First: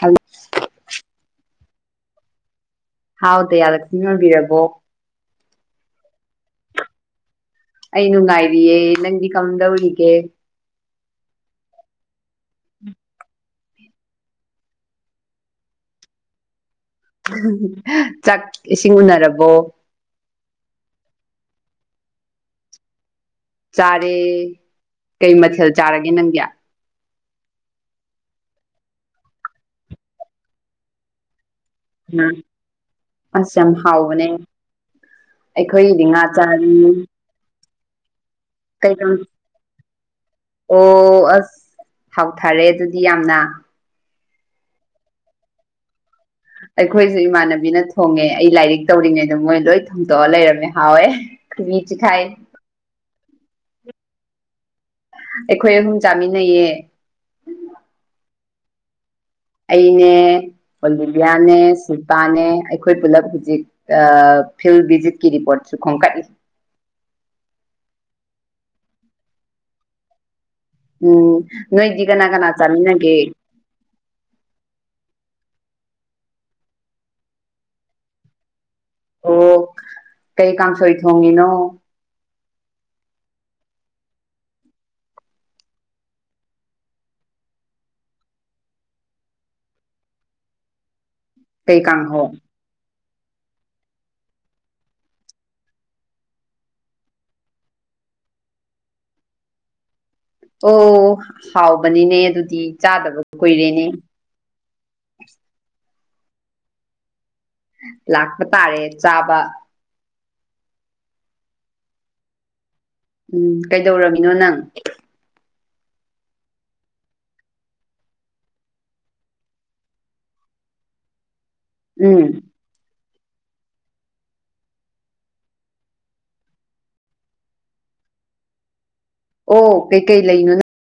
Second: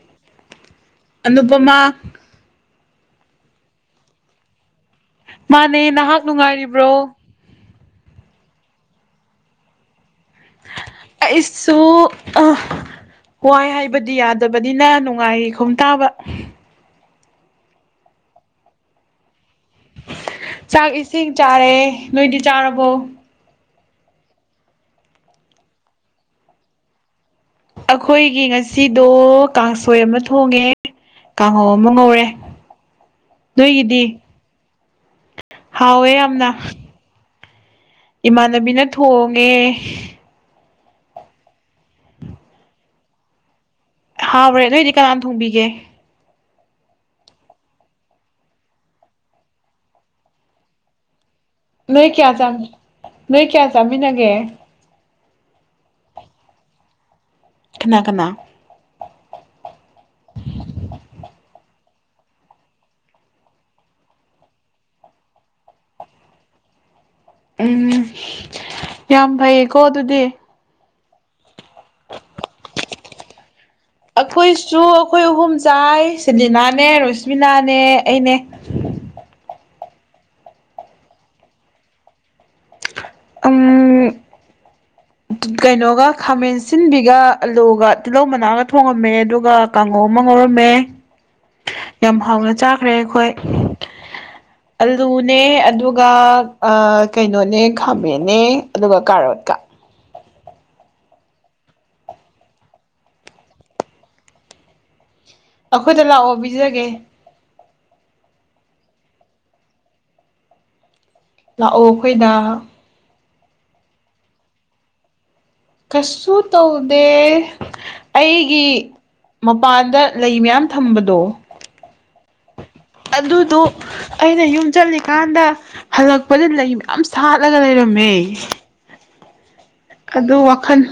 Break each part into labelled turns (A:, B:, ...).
A: hello
B: Anupama
A: ꯍꯥꯎ ꯗꯌꯥꯂꯛꯁꯃꯤ ꯑꯣꯏꯕꯤꯔꯕꯣ
B: ꯃꯥꯅꯦ ꯅꯍꯥꯛ ꯅꯨꯡꯉꯥꯏꯔꯤꯕ꯭ꯔꯣ
A: ꯑꯩ ꯅꯨꯡꯉꯥꯏꯔꯤꯌꯦꯦ ꯅꯪꯗꯤ ꯀꯝꯗꯧꯔꯤꯒꯦ
B: ꯑꯩꯁꯨꯁꯨ ꯑ ꯋꯥꯏ ꯍꯥꯏꯕꯗꯤ ꯌꯥꯗꯕꯅꯤꯅ ꯅꯨꯡꯉꯥꯏꯔꯤ ꯈꯣꯝ ꯇꯥꯕ
A: ꯆꯥꯛ ꯏꯁꯤꯡ ꯎꯅꯔꯕꯣ
B: ꯆꯥꯛ ꯏꯁꯤꯡ ꯆꯥꯔꯦ ꯅꯣꯏꯗꯤ ꯆꯥꯔꯕꯣ
A: ꯆꯥꯔꯦ ꯀꯩ ꯃꯊꯦꯜ ꯆꯥꯔꯒꯦ ꯅꯪꯗꯤ
B: ꯑꯩꯈꯣꯏꯒꯤ ꯉꯁꯤꯗꯣ ꯀꯥꯡꯁꯣꯏ ꯑꯃ ꯊꯣꯡꯉꯦ ꯀꯥꯡꯍꯧ ꯑꯃ ꯉꯧꯔꯦ
A: ꯎꯝ
B: ꯅꯣꯏꯒꯤꯗꯤ
A: ꯑꯩꯈꯣꯏꯗꯤ
B: ꯍꯥꯎꯋꯦ
A: ꯉꯥ
B: ꯌꯥꯝꯅ
A: ꯆꯥꯔꯤ
B: ꯏꯃꯥꯟꯅꯕꯤꯅ
A: ꯀꯩ ꯀꯪ
B: ꯊꯣꯡꯉꯦ
A: ꯑꯣ ꯑꯁ ꯍꯥꯎꯊꯔꯦ ꯑꯗꯨꯗꯤ ꯌꯥꯝꯅ
B: ꯍꯥꯕ꯭ꯔꯦ ꯑꯗꯨꯑꯣꯏꯗꯤ ꯀꯅꯥꯅ ꯊꯣꯡꯕꯤꯒꯦ
A: ꯑꯩꯈꯣꯏꯁꯨ ꯏꯃꯥꯟꯅꯕꯤꯅ ꯊꯣꯡꯉꯦ ꯑꯩ ꯂꯥꯏꯔꯤꯛ ꯇꯧꯔꯤꯉꯩꯗ ꯃꯣꯏ ꯂꯣꯏ ꯊꯣꯡꯇꯣꯛꯑ ꯂꯩꯔꯝꯃꯦ ꯍꯥꯎꯋꯦ ꯃꯤꯆ
B: ꯅꯣꯏ
A: ꯈꯥꯏ
B: ꯀꯌꯥ ꯆꯥꯃꯤ ꯅꯣꯏ ꯀꯌꯥ ꯆꯃꯤ ꯅꯒꯦ
A: ꯑꯩꯈꯣꯏ ꯑꯍꯨꯝ ꯆꯥꯃꯤꯟꯅꯩꯌꯦ
B: ꯈꯅꯥ ꯀꯅꯥ
A: ꯁꯜꯄꯥꯅꯦ ꯑꯩꯈꯣꯏ ꯄꯨꯂꯞ ꯍꯧꯖꯤꯛ ꯐꯤꯜ ꯚꯤꯖꯤꯠꯀꯤ ꯔꯤꯄꯣꯔꯠꯁꯨ ꯈꯣꯝꯀꯠꯂꯤ [unintelligible]
B: ꯎꯝ ꯌꯥꯝ ꯐꯩꯌꯦꯀꯣ ꯑꯗꯨꯗꯤ
A: ꯎꯝ ꯅꯣꯏꯗꯤꯒ ꯅꯒꯅꯥꯆꯥꯃꯤꯅꯒꯦ
B: ꯑꯩꯈꯣꯏꯁꯨ ꯑꯩꯈꯣꯏ ꯑꯍꯨꯝ ꯆꯥꯏ ꯁꯗꯤꯅꯥꯅꯦ ꯔꯣꯁꯃꯤꯅꯥꯅꯦ ꯑꯩꯅꯦ
A: ꯑꯣ ꯀꯩ ꯀꯥꯡꯁꯣꯏ ꯊꯣꯡꯉꯤꯅꯣ
B: ꯑꯝ ꯀꯩꯅꯣꯒ ꯈꯥꯃꯦꯟ ꯁꯤꯟꯕꯤꯒ ꯑꯂꯨꯒ ꯇꯤꯜꯍꯧ ꯃꯅꯥꯒ ꯊꯣꯡꯉꯝꯃꯦ ꯑꯗꯨꯒ ꯀꯥꯡꯉꯣꯝ ꯑꯃ ꯉꯔꯝꯃꯦ
A: ꯀꯩ
B: ꯌꯥꯝ
A: ꯀꯥꯡꯍꯧ
B: ꯍꯥꯎꯅ ꯆꯥꯈ꯭ꯔꯦ ꯑꯩꯈꯣꯏ ꯑꯂꯨꯅꯦ ꯑꯗꯨꯒ ꯀꯩꯅꯣꯅꯦ ꯈꯥꯃꯦꯟꯅꯦ ꯑꯗꯨꯒ ꯀꯥꯔꯣ ꯄꯠꯇ
A: ꯑꯣ ꯍꯥꯎꯕꯅꯤꯅꯦ ꯑꯗꯨꯗꯤ ꯆꯥꯗꯕ ꯀꯨꯏꯔꯦꯅꯦ ꯑ
B: ꯑꯩꯈꯣꯏꯗ ꯂꯥꯛꯑꯣ ꯄꯤꯖꯒꯦ
A: ꯂꯥꯛꯄ ꯇꯥꯔꯦ ꯆꯥꯕ
B: ꯂꯥꯛꯑꯣ ꯑꯩꯈꯣꯏꯅ
A: ꯎꯝ ꯀꯩꯗꯧꯃꯤꯅꯣ ꯅꯪ
B: ꯀꯩꯁꯨ ꯇꯧꯗꯦ ꯑꯩꯒꯤ ꯃꯄꯥꯟꯗ ꯂꯩ ꯃꯌꯥꯝ ꯊꯝꯕꯗꯣ
A: ꯎꯝ
B: ꯑꯗꯨꯗꯣ ꯑꯩꯅ ꯌꯨꯝ ꯆꯠꯂꯤꯀꯥꯟꯗ ꯍꯜꯂꯛꯄꯗ ꯂꯩ ꯃꯌꯥꯝ ꯁꯥꯠꯂꯒ ꯂꯩꯔꯝꯃꯦ
A: ꯑꯣ ꯀꯩꯀꯩ
B: ꯑꯗꯨ
A: ꯂꯩꯅ
B: ꯋꯥꯈꯜ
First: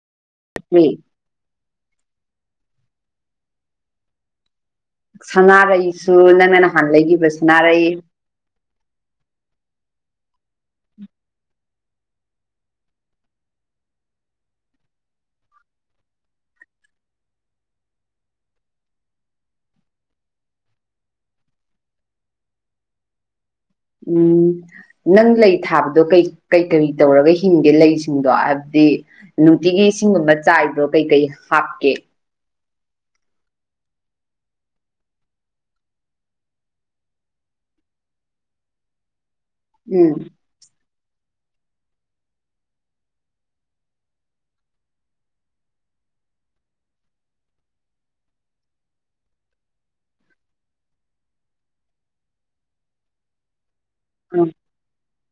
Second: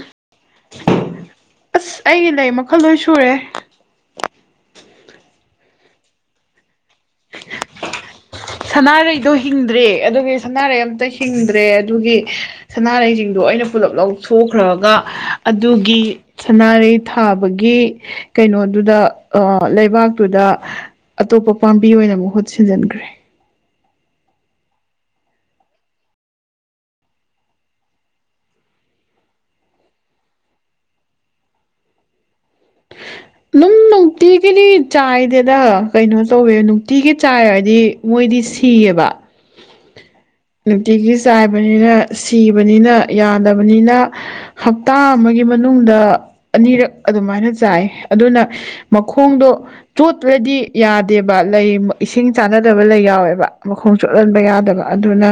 B: ꯑꯁ ꯑꯩꯒꯤ ꯂꯩ ꯃꯈꯜ ꯂꯣꯏ ꯁꯨꯔꯦ
A: ꯁꯉꯔꯩꯁꯨ ꯅꯪꯅꯅ
B: ꯁꯅꯥꯔꯩꯗꯣ ꯍꯤꯡꯗ꯭ꯔꯦ ꯑꯗꯨꯒꯤ ꯁꯅꯥꯔꯩ ꯑꯝꯇ ꯍꯤꯡꯗ꯭ꯔꯦ ꯑꯗꯨꯒꯤ ꯁꯅꯥꯔꯩꯁꯤꯡꯗꯣ ꯑꯩꯅ ꯄꯨꯂꯞ ꯄꯨꯂꯞ ꯁꯣꯛꯈ꯭ꯔꯒ ꯑꯗꯨꯒꯤ ꯁꯅꯥꯔꯩ ꯊꯥꯕꯒꯤ ꯀꯩꯅꯣꯗꯨꯗ ꯂꯩꯕꯥꯛ ꯇꯨꯗ ꯑꯇꯣꯞꯄ ꯄꯥꯝꯕꯤ ꯑꯣꯏꯅ ꯃꯍꯨꯠ ꯁꯤꯟꯖꯤꯟꯈ꯭ꯔꯦ
A: ꯎꯝ ꯅꯪ ꯂꯩ ꯊꯥꯕꯗꯣ ꯀꯩ ꯀꯩ ꯀꯔꯤ ꯇꯧꯔꯒ ꯍꯤꯡꯒꯦ ꯂꯩꯁꯤꯡꯗꯣ ꯍꯥꯏꯕꯗꯤ ꯅꯨꯡꯇꯤꯒꯤ ꯏꯁꯤꯡꯒꯨꯝꯕ ꯆꯥꯏꯗ꯭ꯔꯣ ꯀꯩꯀꯩ ꯍꯥꯞꯀꯦ
B: ꯑꯗꯨꯝ
A: [unintelligible]
B: ꯅꯨꯡꯇꯤꯒꯤꯗꯤ ꯆꯥꯏꯗꯦꯗ ꯀꯩꯅꯣ ꯇꯧꯋꯦ ꯅꯨꯡꯇꯤꯒꯤ ꯆꯥꯏ ꯍꯥꯏꯗꯤ ꯃꯣꯏꯗꯤ ꯁꯤꯌꯦꯕ ꯕꯥ
A: ꯎꯝ
B: ꯅꯨꯡꯇꯤꯒꯤ ꯆꯥꯏꯕꯅꯤꯅ ꯁꯤꯕꯅꯤꯅ ꯌꯥꯗꯕꯅꯤꯅ ꯍꯞꯇꯥ ꯑꯃꯒꯤ ꯃꯅꯨꯡꯗ ꯑꯅꯤꯔꯛ ꯑꯗꯨꯃꯥꯏꯅ ꯆꯥꯏ ꯑꯗꯨꯅ ꯃꯈꯣꯡꯗꯣ ꯇꯣꯠꯇ꯭ꯔꯗꯤ ꯌꯥꯗꯦꯕ ꯂꯩ ꯏꯁꯤꯡ ꯆꯥꯟꯅꯗꯕ ꯂꯩ ꯌꯥꯎꯋꯦꯕ ꯃꯈꯣꯡ ꯆꯣꯠꯍꯟꯕ
A: ꯎꯝ
B: ꯌꯥꯗꯕ ꯑꯗꯨꯅ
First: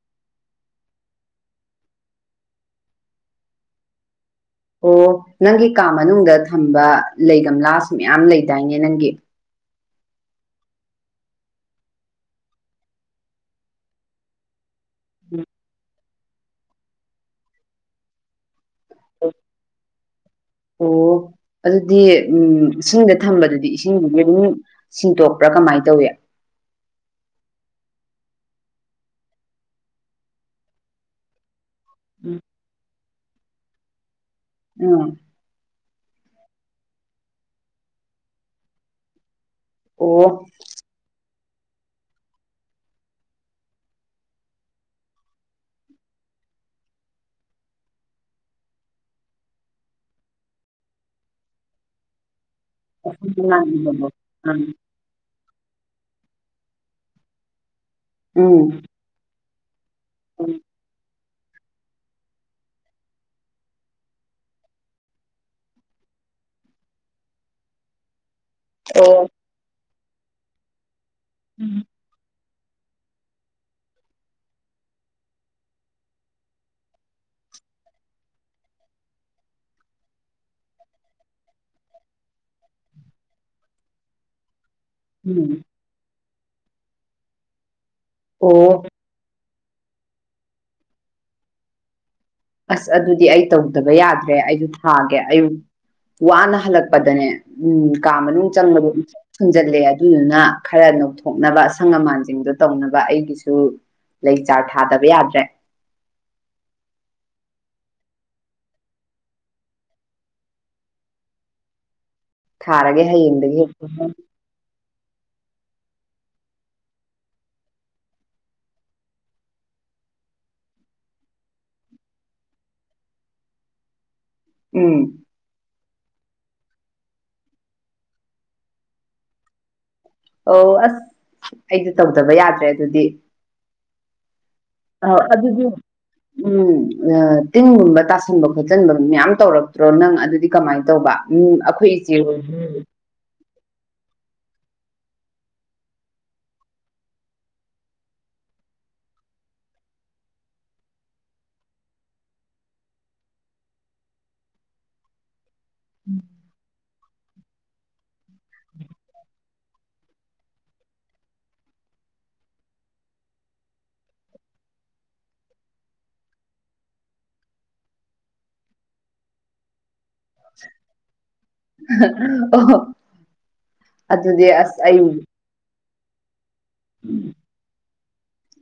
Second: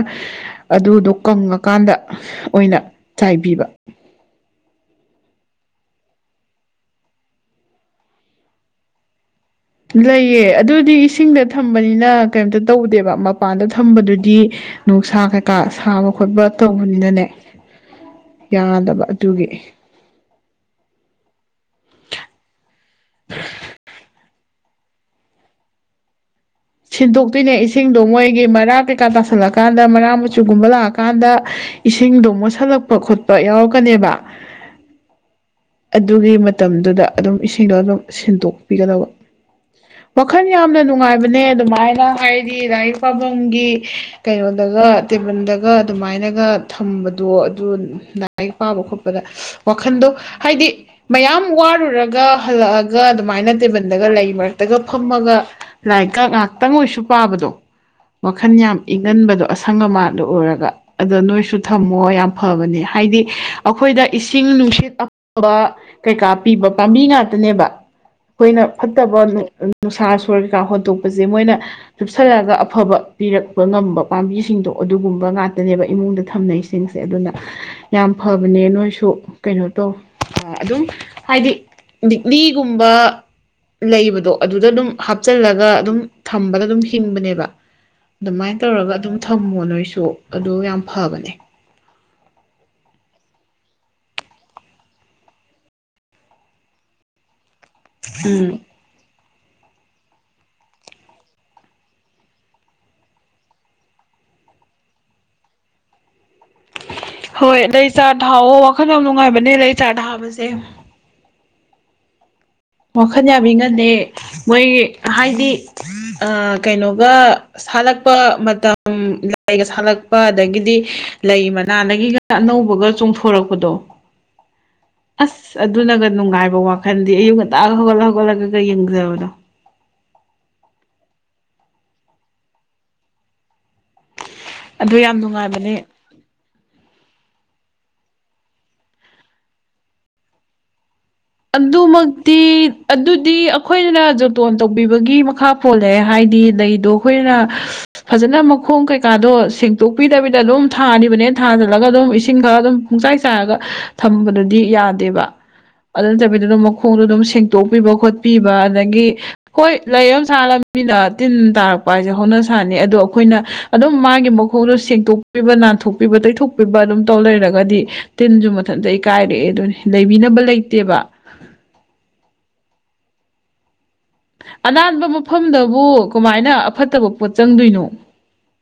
B: ꯑꯗꯨꯗꯣ ꯀꯪꯉꯀꯥꯟꯗ ꯑꯣꯏꯅ ꯆꯥꯏꯕꯤꯕ
A: ꯑꯣ ꯅꯪꯒꯤ ꯀꯥ ꯃꯅꯨꯡꯗ ꯊꯝꯕ ꯂꯩꯒꯝꯂꯥꯁꯥꯁ ꯃꯌꯥꯝ ꯂꯩꯗꯥꯏꯅꯦ ꯅꯪꯒꯤ
B: ꯂꯩꯑ ꯑꯗꯨꯗꯤ ꯏꯁꯤꯡꯗ ꯊꯝꯕꯅꯤꯅ ꯀꯩꯝꯇ ꯇꯧꯗꯦꯕ ꯃꯄꯥꯟꯗ ꯊꯝꯕꯗꯨꯗꯤ ꯅꯨꯡꯁꯥ ꯀꯩꯀꯥ ꯁꯥꯕ ꯈꯣꯠꯄ ꯇꯧꯕꯅꯤꯅꯅꯦ ꯌꯥꯗꯕ ꯑꯗꯨꯒꯤ
A: ꯑꯣ ꯑꯗꯨꯗꯤ ꯎꯝ ꯏꯁꯤꯡꯗ ꯊꯝꯕꯗꯨꯗꯤ ꯏꯁꯤꯡꯗꯨꯗꯤ ꯑꯗꯨꯝ ꯁꯤꯟꯇꯣꯛꯄ꯭ꯔꯥ ꯀꯃꯥꯏꯅ ꯇꯧꯏ
B: ꯁꯤꯟꯗꯣꯛꯇꯣꯏꯅꯦ ꯏꯁꯤꯡꯗꯣ ꯃꯣꯏꯒꯤ ꯃꯔꯥ ꯀꯩꯀꯥ ꯇꯥꯁꯜꯂꯀꯥꯟꯗ ꯃꯔꯥ ꯃꯆꯨꯒꯨꯝꯕ ꯂꯥꯛꯑꯀꯥꯟꯗ ꯏꯁꯤꯡꯗꯣ
A: ꯎꯝ
B: ꯃꯣꯠꯁꯤꯜꯂꯛꯄ ꯈꯣꯠꯄ ꯌꯥꯎꯔꯛꯀꯅꯦꯕ
A: ꯑꯥ
B: ꯑꯗꯨꯒꯤ ꯃꯇꯝꯗꯨꯗ ꯑꯗꯨꯝ ꯏꯁꯤꯡꯗꯣ ꯑꯗꯨꯝ ꯁꯤꯟꯗꯣꯛꯄꯤꯒꯗꯕ
A: ꯑꯣ
B: ꯋꯥꯈꯜ ꯌꯥꯝꯅ ꯅꯨꯡꯉꯥꯏꯕꯅꯦ ꯑꯗꯨꯃꯥꯏꯅ ꯍꯥꯏꯗꯤ ꯂꯥꯏꯔꯤꯛ ꯄꯥꯐꯝꯒꯤ ꯀꯩꯅꯣꯗꯒ ꯇꯦꯕꯜꯗꯒ ꯑꯗꯨꯃꯥꯏꯅꯒ ꯊꯝꯕꯗꯣ ꯑꯗꯨ ꯂꯥꯏꯔꯤꯛ ꯄꯥꯕ ꯈꯣꯠꯄꯗ ꯋꯥꯈꯟꯗꯣ ꯍꯥꯏꯗꯤ ꯃꯌꯥꯝ ꯋꯥꯔꯨꯔꯒ ꯍꯜꯂꯛꯑꯒ ꯑꯗꯨꯃꯥꯏꯅ ꯇꯦꯕꯜꯗꯒ ꯂꯩ ꯃꯔꯛꯇꯒ ꯐꯝꯃꯒ ꯂꯥꯏꯔꯤꯛꯀ ꯉꯥꯛꯇꯪ ꯑꯣꯏꯁꯨ ꯄꯥꯕꯗꯣ ꯋꯥꯈꯟ
A: ꯎꯝ
B: ꯌꯥꯝ ꯏꯪꯍꯟꯕꯗꯣ ꯁꯪ ꯃꯥꯥꯟꯗꯨ ꯑꯣꯏꯔꯒ ꯑꯗ ꯅꯣꯏ ꯁꯨ ꯊꯝꯃꯣ ꯌꯥꯝ ꯐꯕꯅꯦ ꯍꯥꯏꯗꯤ ꯑꯩꯈꯣꯏꯗ ꯏꯁꯤꯡ ꯅꯨꯡꯁꯤꯠ ꯀꯩꯀꯥ ꯄꯤꯕ ꯄꯥꯝꯕꯤ ꯉꯥꯛꯇꯅꯦꯕ ꯑꯩꯈꯣꯏꯅ
A: ꯑꯣ
B: ꯐꯠꯇꯕ ꯅꯨꯡꯁꯥ ꯁꯣꯔ ꯀꯩꯀꯥ ꯍꯣꯟꯇꯣꯛꯄꯁꯦ ꯃꯣꯏꯅ ꯂꯨꯞꯁꯜꯂꯑꯒ ꯑꯐꯕ ꯄꯤꯔꯛꯄ ꯉꯝꯕ ꯄꯥꯝꯕꯤꯁꯤꯡꯗꯣ ꯑꯗꯨꯒꯨꯝꯕ ꯉꯥꯛꯇꯅꯦꯕ ꯏꯃꯨꯡꯗ ꯊꯝꯅꯩꯁꯤꯡꯁꯦ ꯑꯗꯨꯅ ꯌꯥꯝ ꯐꯕꯅꯦ ꯅꯣꯏꯁꯨ ꯀꯩꯅꯣ ꯇꯧ ꯑꯗꯨꯝ ꯍꯥꯏꯗꯤ ꯂꯤꯗꯤꯛꯂꯤꯒꯨꯝꯕ ꯂꯩꯕꯗꯣ ꯑꯗꯨꯗ ꯑꯗꯨꯝ
A: ꯎꯝ
B: ꯍꯥꯞꯆꯜꯂꯒ ꯑꯗꯨꯝ ꯊꯝꯕꯗ ꯑꯗꯨꯝ ꯍꯤꯡꯕꯅꯦꯕ ꯑꯗꯨꯃꯥꯏꯅ
A: ꯑꯣ
B: ꯇꯧꯔꯒ ꯑꯗꯨꯝ ꯍꯉꯣꯟ ꯅꯣꯏꯁꯨ ꯑꯗꯨ ꯌꯥꯝ ꯐꯕꯅꯦ
A: ꯑꯁ ꯑꯗꯨꯗꯤ ꯑꯩ ꯇꯧꯗꯕ ꯌꯥꯗ꯭ꯔꯦ ꯑꯩꯁꯨ ꯊꯥꯒꯦ ꯑꯌꯨꯛ ꯋꯥꯅ ꯍꯜꯂꯛꯄꯗꯅꯦ ꯎꯝ ꯀꯥ
B: ꯎꯝ
A: ꯃꯅꯨꯡ ꯆꯪꯕ ꯁꯨꯟꯖꯜꯂꯦ ꯑꯗꯨꯗꯨꯅ ꯈꯔ ꯅꯧꯊꯣꯛꯅꯕ ꯑꯁꯪ ꯑꯃꯥꯟꯁꯤꯡꯗꯣ ꯇꯧꯅꯕ ꯑꯩꯒꯤꯁꯨ ꯂꯩ ꯆꯥꯔ ꯊꯥꯗꯕ ꯌꯥꯗ꯭ꯔꯦ
B: ꯍꯣꯏ ꯂꯩ ꯆꯥꯔ ꯊꯥꯛꯑꯣ ꯋꯥꯈꯜ ꯌꯥꯝ ꯅꯨꯡꯉꯥꯏꯕꯅꯦ ꯂꯩ ꯆꯥꯔ ꯊ ꯊꯥꯕꯁꯦ
A: ꯊꯥꯔꯒꯦ
B: ꯋꯥꯈꯜ ꯌꯥꯝꯃꯤ
A: ꯍꯌꯦꯡꯗꯒꯤ
B: ꯉꯜꯅꯦ ꯃꯣꯏ ꯍꯥꯏꯗꯤ ꯀꯩꯅꯣꯒ ꯁꯥꯠꯂꯛꯄ ꯃꯇꯝ ꯂꯥꯏꯒ ꯁꯥꯠꯂꯛ ꯛꯄ ꯑꯗꯒꯤꯗꯤ ꯂꯩ ꯃꯅꯥꯗꯒꯤꯒ ꯑꯅꯧꯕꯒ ꯆꯣꯡꯊꯣꯔꯛꯄꯗꯣ
A: ꯎꯝ
B: ꯑꯁ ꯑꯗꯨꯅꯒ ꯅꯨꯡꯉꯥꯏꯕ ꯋꯥꯈꯜꯗꯤ ꯑꯌꯨꯛ ꯉ ꯑꯥꯒ ꯍꯒꯂ ꯍꯧꯒꯂꯒꯦꯒ ꯌꯦꯡꯖꯕꯗ
A: ꯑꯣ ꯑꯁ ꯑꯩꯗꯤ ꯇꯧꯗꯕ ꯌꯥꯗ꯭ꯔꯦ ꯑꯗꯨꯗꯤ
B: ꯑꯗꯨ ꯌꯥꯝ
A: ꯑꯧ ꯑꯗꯨꯗꯤ
B: ꯅꯨꯡꯉꯥꯏꯕꯅꯦ
A: ꯎꯝ ꯇꯤꯟꯒꯨꯝꯕ ꯇꯥꯁꯟꯕ ꯈꯣꯠꯆꯟꯕ ꯃꯌꯥꯝ ꯇꯧꯔꯛꯇ꯭ꯔꯣ ꯅꯪ ꯑꯗꯨꯗꯤ ꯀꯃꯥꯏꯅ ꯇꯧꯕ ꯎꯝ ꯑꯩꯈꯣꯏ ꯏꯆꯦ
B: ꯑꯗꯨꯃꯛꯇꯤ ꯑꯗꯨꯗꯤ ꯑꯩꯈꯣꯏꯅ ꯖꯣꯇꯣꯟ ꯇꯧꯕꯤꯕꯒꯤ ꯃꯈꯥ ꯄꯣꯜꯂꯦ ꯍꯥꯏꯗꯤ ꯂꯩꯗꯣ ꯑꯩꯈꯣꯏꯅ ꯐꯖꯅ ꯈꯣꯡ ꯀꯩꯀꯥꯗꯣ ꯁꯦꯡꯇꯣꯛꯄꯤꯗꯕꯤꯗ ꯑꯗꯨꯝ ꯊꯥꯅꯤꯕꯅꯦ ꯊꯥꯖꯤꯜꯂꯒ ꯑꯗꯨꯝ ꯏꯁꯤꯡ ꯈꯔ ꯑꯗꯨꯝ ꯄꯨꯡꯆꯥꯏ ꯆꯥꯏꯔꯒ ꯊꯝꯕꯗꯗꯤ ꯌꯥꯗꯦꯕ ꯑꯗꯨ ꯅꯠꯇꯕꯤꯗ ꯑꯗꯨꯝ ꯃꯈꯣꯡꯗꯣ ꯑꯗꯨꯝ ꯁꯦꯡꯇꯣꯛꯄꯤꯕ ꯈꯣꯠꯄꯤꯕ ꯑꯗꯒꯤ ꯍꯣꯏ ꯂꯩ ꯑꯃ ꯁꯥꯍꯜꯂꯝ ꯇꯤꯟ ꯇꯥꯔꯛꯄ ꯍꯥꯏꯁꯦ ꯍꯧꯅ ꯁꯥꯟꯅꯤ ꯑꯗꯣ ꯑꯩꯈꯣꯏꯅ ꯑꯗꯨꯝ ꯃꯥꯒꯤ ꯃꯈꯣꯡꯗꯣ ꯁꯦꯡꯛꯇꯣꯛꯄꯤꯕ ꯅꯥꯟꯊꯣꯛ ꯣꯛꯄꯤꯕ ꯇꯩꯊꯣꯛꯄꯤꯕ ꯑꯗꯨꯝ ꯇꯧ ꯂꯩꯔꯒꯗꯤ ꯇꯤꯟꯁꯨ ꯃꯊꯟ ꯑꯩ ꯀꯥꯏꯔꯛꯑꯦ ꯑꯗꯨ
A: ꯑꯣ ꯑꯗꯨꯗꯤ ꯑꯁ ꯑꯩ
B: ꯑꯅꯥꯟꯕ ꯃꯐꯝꯗꯕꯨ ꯀꯃꯥꯏꯅ ꯑꯐꯠꯇꯕ ꯄꯣꯠ ꯆꯪꯗꯣꯏꯅꯣ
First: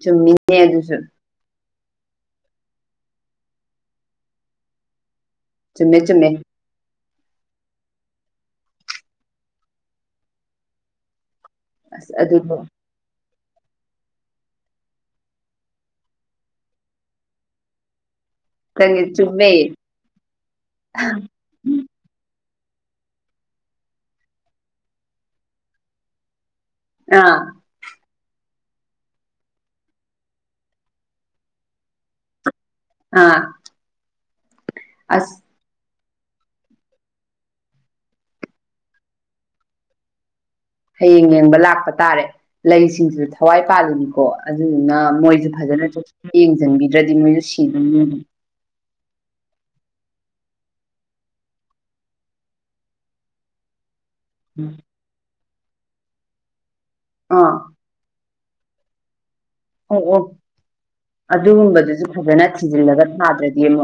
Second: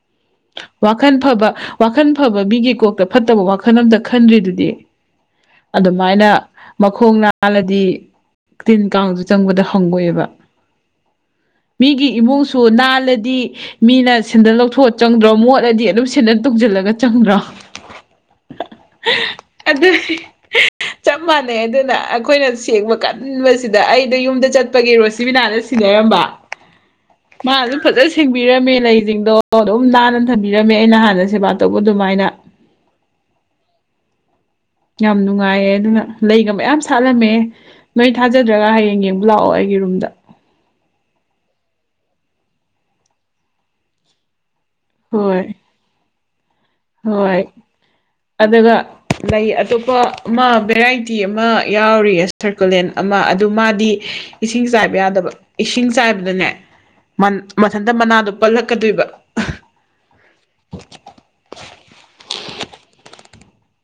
A: ꯆꯨꯝꯃꯤꯅꯦ ꯑꯗꯨꯁꯨ
B: ꯋꯥꯈꯟ ꯐꯕ ꯋꯥꯈꯟ ꯐꯕ ꯃꯤꯒꯤ ꯀꯣꯛꯇ ꯐꯠꯇꯕ ꯋꯥꯈꯜ ꯑꯝꯇ ꯈꯟꯗ꯭ꯔꯤꯗꯨꯗꯤ
A: ꯆꯨꯝꯃꯦ
B: ꯑꯗꯨꯃꯥꯏꯅ
A: ꯆꯨꯝꯃꯦ
B: ꯃꯈꯣꯡ ꯍꯜꯂꯗꯤ ꯇꯤꯟ ꯀꯥꯡꯗꯨ ꯆꯪꯕꯗ ꯍꯪꯉꯣꯏꯑꯕ ꯃꯤꯒꯤ
A: ꯑꯁ ꯑꯗꯨꯗꯣ
B: ꯏꯃꯨꯡꯁꯨ ꯅꯥꯜꯂꯗꯤ ꯃꯤꯅ ꯁꯦꯟꯗꯟ ꯂꯧꯊꯣꯛꯑ ꯆꯪꯗ꯭ꯔꯣ ꯃꯣꯠꯂꯗꯤ ꯑꯗꯨꯝ ꯁꯦꯟꯗ ꯇꯧꯁꯤꯜꯂꯒ ꯆꯪꯗ꯭ꯔꯥ
A: ꯅꯪꯒꯤ ꯆꯨꯝꯃꯦ
B: ꯑꯗꯨꯗꯤ ꯆꯞ ꯃꯥꯟꯅꯩ ꯑꯗꯨꯅ ꯑꯩꯈꯣꯏꯅ ꯁꯦꯡꯕ ꯀꯟꯕꯁꯤꯗ ꯑꯩꯗꯣ ꯌꯨꯝꯗ ꯆꯠꯄꯒꯤꯔꯣ ꯁꯤꯕꯤꯅꯥꯅ ꯁꯤꯟꯅꯔꯝꯕ
A: ꯑꯥ
B: ꯃꯥ ꯑꯗꯨ ꯐꯠꯇ ꯊꯁꯤꯡꯕꯤꯔꯝꯃꯦ ꯂꯩꯁꯤꯡꯗꯣ ꯑꯗꯨꯝ ꯅꯥꯟꯅ ꯊꯝꯕꯤꯔꯝꯃꯦ ꯑꯩ ꯅꯍꯥꯟꯅ ꯁꯦꯕꯥ ꯇꯧꯕ ꯑꯗꯨꯃꯥꯏꯅ
A: ꯑꯥ
B: ꯌꯥꯝ
A: ꯑꯁ
B: ꯅꯨꯡꯉꯥꯏꯌꯦꯦ ꯑꯗꯨꯅ ꯂꯩꯒ ꯃꯌꯥꯝ ꯁꯥꯠꯂꯝꯃꯦ ꯅꯣꯏ ꯊꯥꯖꯗ꯭ꯔꯒ ꯍꯌꯦꯡ ꯌꯦꯡꯕ ꯂꯥꯛꯑꯣ ꯑꯩꯒꯤ ꯔꯨꯝꯗ
A: ꯍꯌꯦꯡ ꯌꯦꯡꯕ ꯂꯥꯛꯄ ꯇꯥꯔꯦ ꯂꯩꯁꯤꯡꯁꯤꯁꯨ ꯊꯋꯥꯏ ꯄꯥꯟꯕꯥꯜꯂꯤꯅꯤꯀꯣ ꯑꯗꯨꯗꯨꯅ ꯃꯣꯏꯁꯨ
B: ꯍꯣꯏ
A: ꯐꯖꯅ ꯆ
B: ꯍꯣꯏ ꯑꯗꯨꯒ ꯂꯩ ꯑꯇꯣꯞꯄ ꯑꯃ ꯚꯦꯔꯥꯏꯇꯤ ꯑꯃ ꯌꯥꯎꯔꯤꯌꯦ ꯁꯔꯀꯨꯂꯦꯟ ꯑꯃ ꯑꯗꯨ ꯃꯥꯗꯤ ꯏꯁꯤꯡ ꯆꯥꯏꯕ ꯌꯥꯗꯕ ꯏꯁꯤꯡ ꯆꯥꯏꯕꯗꯅꯦ
A: ꯑꯥ
B: ꯃꯊꯟꯇ ꯃꯅꯥꯗꯣ ꯄꯜꯂꯛꯀꯗꯣꯏꯕ
A: ꯑꯗꯨꯁꯨ ꯐꯖꯅ ꯊꯤꯖꯤꯜꯂꯒ ꯊꯥꯗ꯭ꯔꯗꯤ ꯑꯃꯣ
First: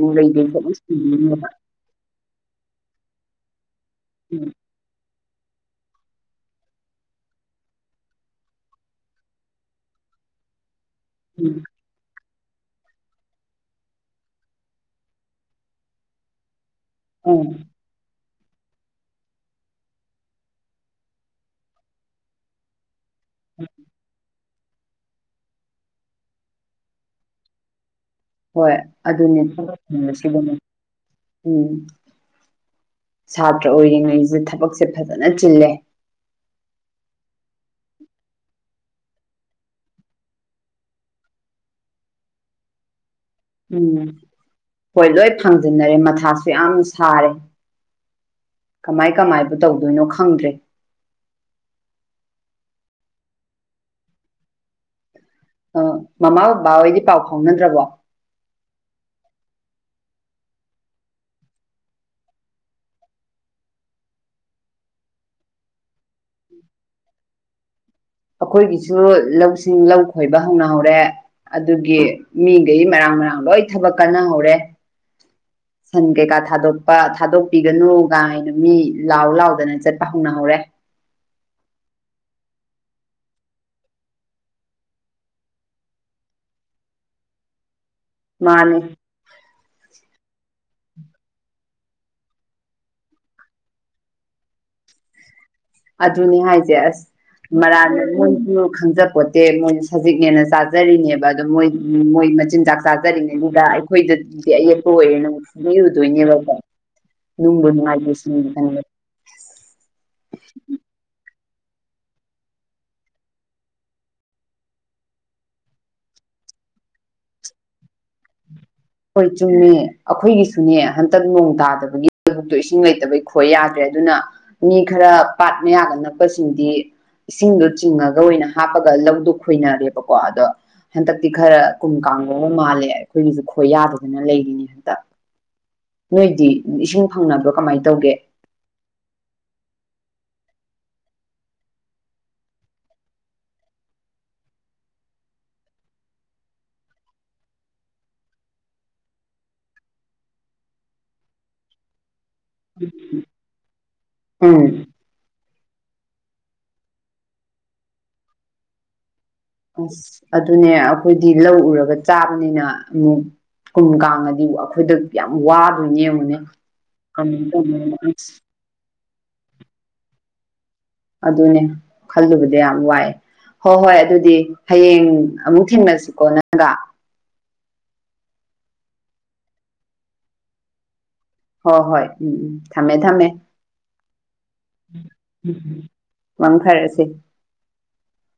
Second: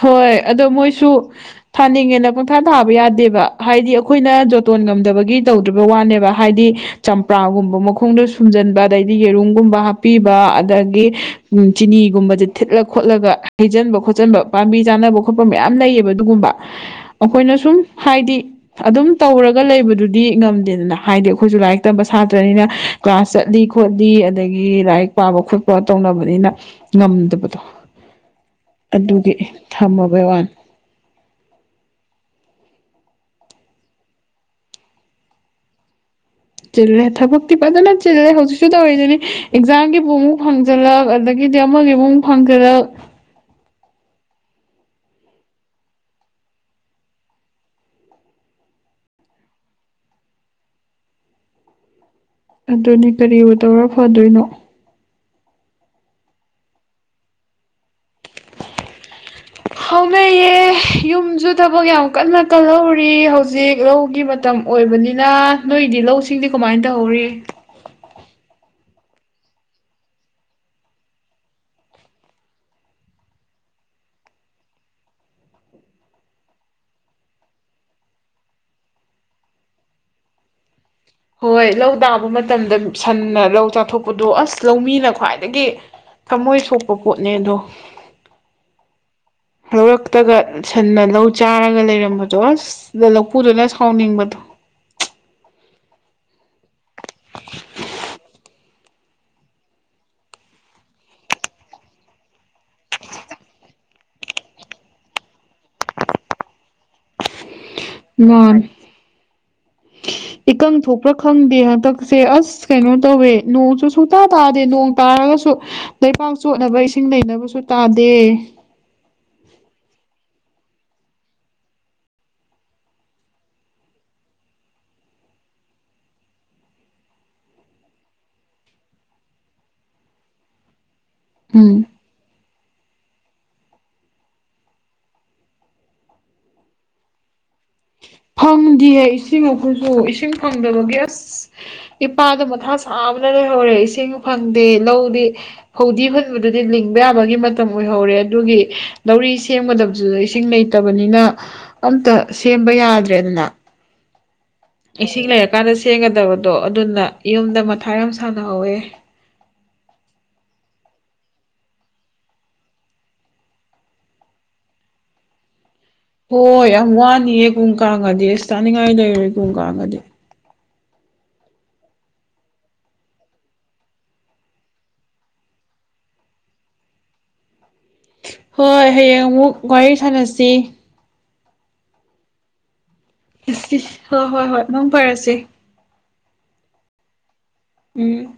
B: ꯍꯣꯏ ꯑꯗꯣ ꯃꯣꯏꯁꯨ
A: ꯁꯤꯗꯣꯏꯅꯦꯕ
B: ꯊꯥꯅꯤꯡꯉꯦꯅ ꯄꯨꯡꯊꯥ ꯊꯥꯕ ꯌꯥꯗꯦꯕ ꯍꯥꯏꯗꯤ ꯑꯩꯈꯣꯏꯅ ꯖꯣꯇꯣꯟ ꯉꯝꯗꯕꯒꯤ ꯇꯧꯗ꯭ꯔꯤꯕ ꯋꯥꯅꯦꯕ ꯍꯥꯏꯗꯤ ꯆꯝꯄ꯭ꯔꯥꯒꯨꯝꯕ ꯃꯈꯣꯡꯗꯣ ꯁꯨꯝꯖꯤꯟꯕ ꯑꯗꯩꯗꯤ ꯌꯦꯔꯨꯝꯒꯨꯝꯕ ꯍꯥꯞꯄꯤꯕ ꯑ ꯎ ꯆꯤꯅꯤꯒꯨꯝꯕꯁꯦ ꯊꯤꯠꯂ ꯈꯣꯠꯂꯒ ꯍꯩꯟꯕ ꯈ ꯍꯥꯞꯆꯟꯕ ꯄꯥꯝꯕꯤ ꯆꯥꯅꯕ ꯈꯣꯠꯄ ꯃꯌꯥꯝ ꯂꯩꯌꯦꯕ ꯑꯗꯨꯒꯨꯝꯕ ꯑꯩꯈꯣꯏꯅ
A: ꯎꯝ
B: ꯁꯨꯝ ꯍꯥꯏꯗꯤ ꯑꯗꯨꯝ ꯇꯧꯔꯒ ꯂꯩꯕꯗꯨꯗꯤ ꯉꯝꯗꯦꯗꯅ ꯍꯥꯏꯗꯤ ꯑꯩꯈꯣꯏꯁꯨ ꯂꯥꯏꯔꯤꯛ ꯇꯝꯕ ꯁꯥꯇ꯭ꯔꯅꯤꯅ ꯀ꯭ꯂꯥꯁ ꯆꯠꯂꯤ ꯈꯣꯠꯂꯤ ꯑꯗꯒꯤ ꯂꯥꯏꯔꯤꯛ ꯄꯥꯕ ꯈꯣꯠꯄ ꯇꯧꯅꯕꯅꯤꯅ ꯉꯝꯗꯕꯗꯣ
A: ꯍꯣꯏ
B: ꯑꯗꯨꯒꯤ
A: ꯑꯗꯨꯅꯦ
B: ꯊꯝꯃꯕꯩ ꯋꯥꯅꯤ
A: ꯊꯔꯁꯤꯗꯅ ꯎꯝ ꯁꯥꯇ꯭ꯔ ꯑꯣꯏꯔꯤꯉꯩꯁꯦ ꯊꯕꯛꯁꯦ ꯐꯖꯅ ꯆꯤꯜꯂꯦ
B: ꯆꯤꯜꯂꯦ ꯊꯕꯛꯇꯤ ꯐꯖꯅ ꯆꯤꯜꯂꯦ ꯍꯧꯖꯤꯛꯁꯨ ꯇꯧꯔꯤꯁꯤꯅꯤ ꯑꯦꯛꯖꯥꯝꯒꯤꯕꯨ ꯑꯃꯨꯛ ꯍꯪꯖꯤꯜꯂꯛ ꯑꯗꯒꯤ ꯁꯤꯗꯤ ꯑꯃꯒꯤ ꯃꯨꯡ ꯐꯪꯗꯦꯗ
A: ꯎꯝ ꯍꯣꯏ ꯂꯣꯏ ꯐꯪꯖꯤꯟꯅꯔꯦ ꯃꯊꯥꯁꯨ ꯌꯥꯝ ꯁꯥꯔꯦ ꯀꯃꯥꯏ ꯀꯃꯥꯏꯕꯨ ꯇꯧꯗꯣꯏꯅꯣ ꯈꯪꯗ꯭ꯔꯦ
B: ꯑꯗꯨꯅꯤ ꯀꯔꯤ ꯑꯣꯏ ꯇꯧꯔ ꯐꯗꯣꯏꯅꯣ
A: ꯑ ꯃꯃꯥ ꯕꯕꯥ ꯍꯣꯏꯗꯤ ꯄꯥꯎ ꯐꯥꯎꯅꯗ꯭ꯔꯕꯣ
B: ꯍꯧꯅꯩꯌꯦ ꯌꯨꯝꯁꯨ ꯊꯕꯛ ꯌꯥꯝ ꯀꯟꯅ ꯀꯜꯍꯧꯔꯤ ꯍꯧꯖꯤꯛ ꯂꯧꯒꯤ ꯃꯇꯝ ꯑꯣꯏꯕꯅꯤꯅ ꯅꯣꯏꯗꯤ ꯂꯧꯁꯤꯡꯗꯤ ꯀꯃꯥꯏꯅ ꯇꯧꯍꯧꯔꯤ
A: [inaudible] ꯑꯩꯈꯣꯏꯒꯤꯁꯨ ꯂꯧꯁꯤꯡ ꯂꯧ ꯈꯣꯏꯕ ꯍꯧꯅꯍꯧꯔꯦ ꯑꯗꯨꯒꯤ ꯃꯤꯈꯩ ꯃꯔꯥꯡ ꯉꯥꯡ ꯂꯣꯏ ꯊꯕꯛ ꯀꯥꯟꯟꯅꯍꯧꯔꯦ ꯁꯟ ꯀꯩꯀꯥ ꯊꯥꯗꯣꯛꯄ ꯊꯥꯗꯣꯛꯄꯤꯒꯅꯨꯒꯥꯏꯅ ꯃꯤ ꯂꯥꯎ ꯂꯥꯎꯗꯅ ꯆꯠꯄ ꯍꯧꯅꯍꯧꯔꯦ
B: ꯍꯣꯏ ꯂꯧ ꯇꯥꯕ ꯃꯇꯝꯗ ꯁꯟꯅ ꯂꯧ ꯆꯥꯊꯣꯛꯄꯗꯣ ꯑꯁ ꯂꯧꯃꯤꯅ ꯈ꯭ꯋꯥꯏꯗꯒꯤ ꯊꯃꯣꯏ ꯁꯣꯛꯄ ꯄꯣꯠꯅꯦ ꯑꯗꯣ
A: ꯃꯥꯅꯦ
B: ꯇꯒ ꯁꯟꯅ ꯂꯧ ꯆꯥꯔꯒ ꯂꯩꯔꯝꯕꯗꯣ ꯂꯧꯄꯨꯗꯨꯅ ꯁꯥꯎꯅꯤꯡꯕꯗꯣ
A: ꯑꯗꯨꯅꯦ ꯍꯥꯏꯁꯦ ꯑꯁ ꯃꯔꯥꯟꯜ ꯈꯪꯖꯄꯣꯠꯇꯦ ꯃꯣꯏꯅ ꯁꯖꯤꯛꯅꯦꯅ ꯆꯥꯖꯔꯤꯅꯦꯕ ꯑꯗꯣ ꯃꯣꯏ ꯃꯣꯏ ꯃꯆꯤꯟꯖꯥꯛ ꯆꯥꯖꯔꯤꯉꯩꯅꯤꯗ ꯑꯩꯈꯣꯏꯗꯗꯤ ꯑꯌꯦꯛꯄ ꯑꯣꯏꯔꯦꯅ ꯂꯩꯔꯨꯗꯣꯏꯅꯦꯕꯀꯣ ꯅꯨꯡꯕꯨ
B: ꯃꯥꯅꯦ
A: ꯁ
B: ꯈ ꯈꯪꯗꯦ ꯍꯟꯗꯛꯁꯦ ꯑꯁ ꯀꯩꯅꯣ ꯇꯧꯋꯦ ꯅꯣꯡꯁꯨ ꯁꯨꯇꯥ ꯇꯥꯗꯦ ꯅꯣꯡ ꯇꯥꯔꯒꯁꯨ ꯂꯩꯄꯥꯛ ꯆꯣꯠꯅꯕ ꯏꯁꯤꯡ ꯂꯩꯅꯕꯁꯨ ꯇꯥꯗꯦ
A: ꯍꯈꯣꯏ ꯆꯨꯝꯃꯤ ꯑꯩꯈꯣꯏꯒꯤꯁꯨꯅꯦ ꯍꯟꯇꯛ ꯅꯣꯡ ꯇꯥꯗꯕꯒꯤ ꯊꯕꯛꯇꯣ ꯏꯁꯤꯡ ꯂꯩꯇꯕꯒꯤ ꯈꯣꯏ ꯌꯥꯗ꯭ꯔꯦ ꯑꯗꯨꯅ ꯃꯤ ꯈꯔ ꯄꯥꯠ ꯃꯌꯥꯒ ꯅꯛꯄꯁꯤꯡꯗꯤ ꯏꯁꯤꯡꯗꯣ ꯆꯤꯡꯉꯒ ꯑꯣꯏꯅ ꯍꯥꯞꯄꯒ ꯂꯧꯗꯨꯣ ꯈꯣꯏꯅꯔꯦꯕꯀꯣ ꯑꯗꯣ ꯍꯟꯗꯛꯇꯤ ꯈꯔ
B: ꯎꯝ
A: ꯀꯨꯝ ꯀꯥꯡꯕ ꯑꯃ ꯃꯥꯜꯂꯦ ꯑꯩꯈꯣꯏꯒꯤꯁꯨ ꯑꯩꯈꯣꯏ ꯌꯥꯗꯗꯅ ꯂꯩꯔꯤꯅꯤ ꯍꯟꯗꯛ ꯅꯣꯏꯗꯤ ꯏꯁꯤꯡ ꯐꯪꯅꯕ꯭ꯔꯣ ꯀꯃꯥꯏꯅ ꯇꯧꯒꯦ [inaudible]
B: ꯗꯤꯍ ꯏꯁꯤꯡ ꯑꯩꯈꯣꯏꯁꯨ ꯏꯁꯤꯡ ꯐꯪꯗꯕꯒꯤ ꯑꯁ ꯏꯄꯥꯗ ꯃꯊꯥ ꯁꯥꯕꯅ ꯂꯩꯍꯧꯔꯦ ꯏꯁꯤꯡ ꯐꯪꯗꯦ ꯂꯧꯗꯤ ꯐꯧꯗꯤ ꯍꯨꯟꯕꯗꯨꯗꯤ ꯂꯤꯡꯕ ꯌꯥꯕꯒꯤ ꯃꯇꯝ ꯑꯣꯏꯍꯧꯔꯦ ꯑꯗꯨꯒꯤ ꯂꯧꯔꯤ ꯁꯦꯝꯒꯗꯕꯗꯨꯗ ꯏꯁꯤꯡ ꯂꯩꯇꯕꯅꯤꯅ ꯑꯝꯇ ꯁꯦꯝꯕ ꯌꯥꯗ꯭ꯔꯦꯗꯅ
A: ꯎꯝ
B: ꯏꯁꯤꯡ ꯂꯩꯔꯀꯥꯟꯗ ꯁꯦꯡꯒꯗꯕꯗꯣ ꯑꯗꯨꯅ ꯌꯨꯝꯗ ꯃꯊꯥ ꯌꯥꯝ ꯁꯥꯟꯅꯍꯧꯋꯦ
A: ꯑꯁ ꯑꯗꯨꯅꯦ ꯑꯩꯈꯣꯏꯗꯤ ꯂꯧ ꯎꯔꯒ ꯆꯥꯕꯅꯤꯅ ꯑꯃꯨꯛ ꯀꯨꯝ ꯀꯥꯡꯉꯗꯤ ꯑꯩꯈꯣꯏꯗ ꯌꯥꯝ ꯋꯥ
B: ꯍꯣꯏ ꯌꯥꯝ ꯋꯥꯅꯤꯑ ꯀꯨꯡ ꯀꯥꯡꯉꯗꯤ ꯑꯁ ꯆꯥꯅꯤꯡꯉꯥꯏ ꯂꯩꯔꯣꯏ ꯀꯨꯡ ꯀꯥꯡꯉꯗꯤ
A: ꯑꯗꯨꯅꯦ ꯈꯜꯂꯨꯕꯗꯤ ꯌꯥꯝ ꯋꯥꯏꯦ ꯍꯣꯏ ꯍꯣꯏ ꯑꯗꯨꯗꯤ ꯍꯌꯦꯡ ꯑꯃꯨꯛ ꯊꯦꯡꯟꯅꯁꯤꯀꯣ ꯅꯪꯒꯥ
B: ꯍꯣꯏ ꯍꯌꯦꯡ ꯑꯃꯨꯛ ꯋꯥꯔꯤ ꯁꯥꯟꯅꯁꯤ
A: ꯍꯣ ꯍꯣꯏ ꯎꯝ ꯎꯝ ꯊꯝꯃꯦ ꯊꯝꯃꯦ
B: ꯍꯣꯏ ꯍꯣꯏ ꯍꯣꯏ ꯅꯪ ꯐꯔꯁꯤ
A: ꯋꯥꯝꯊꯔꯁꯦ
B: ꯎꯝ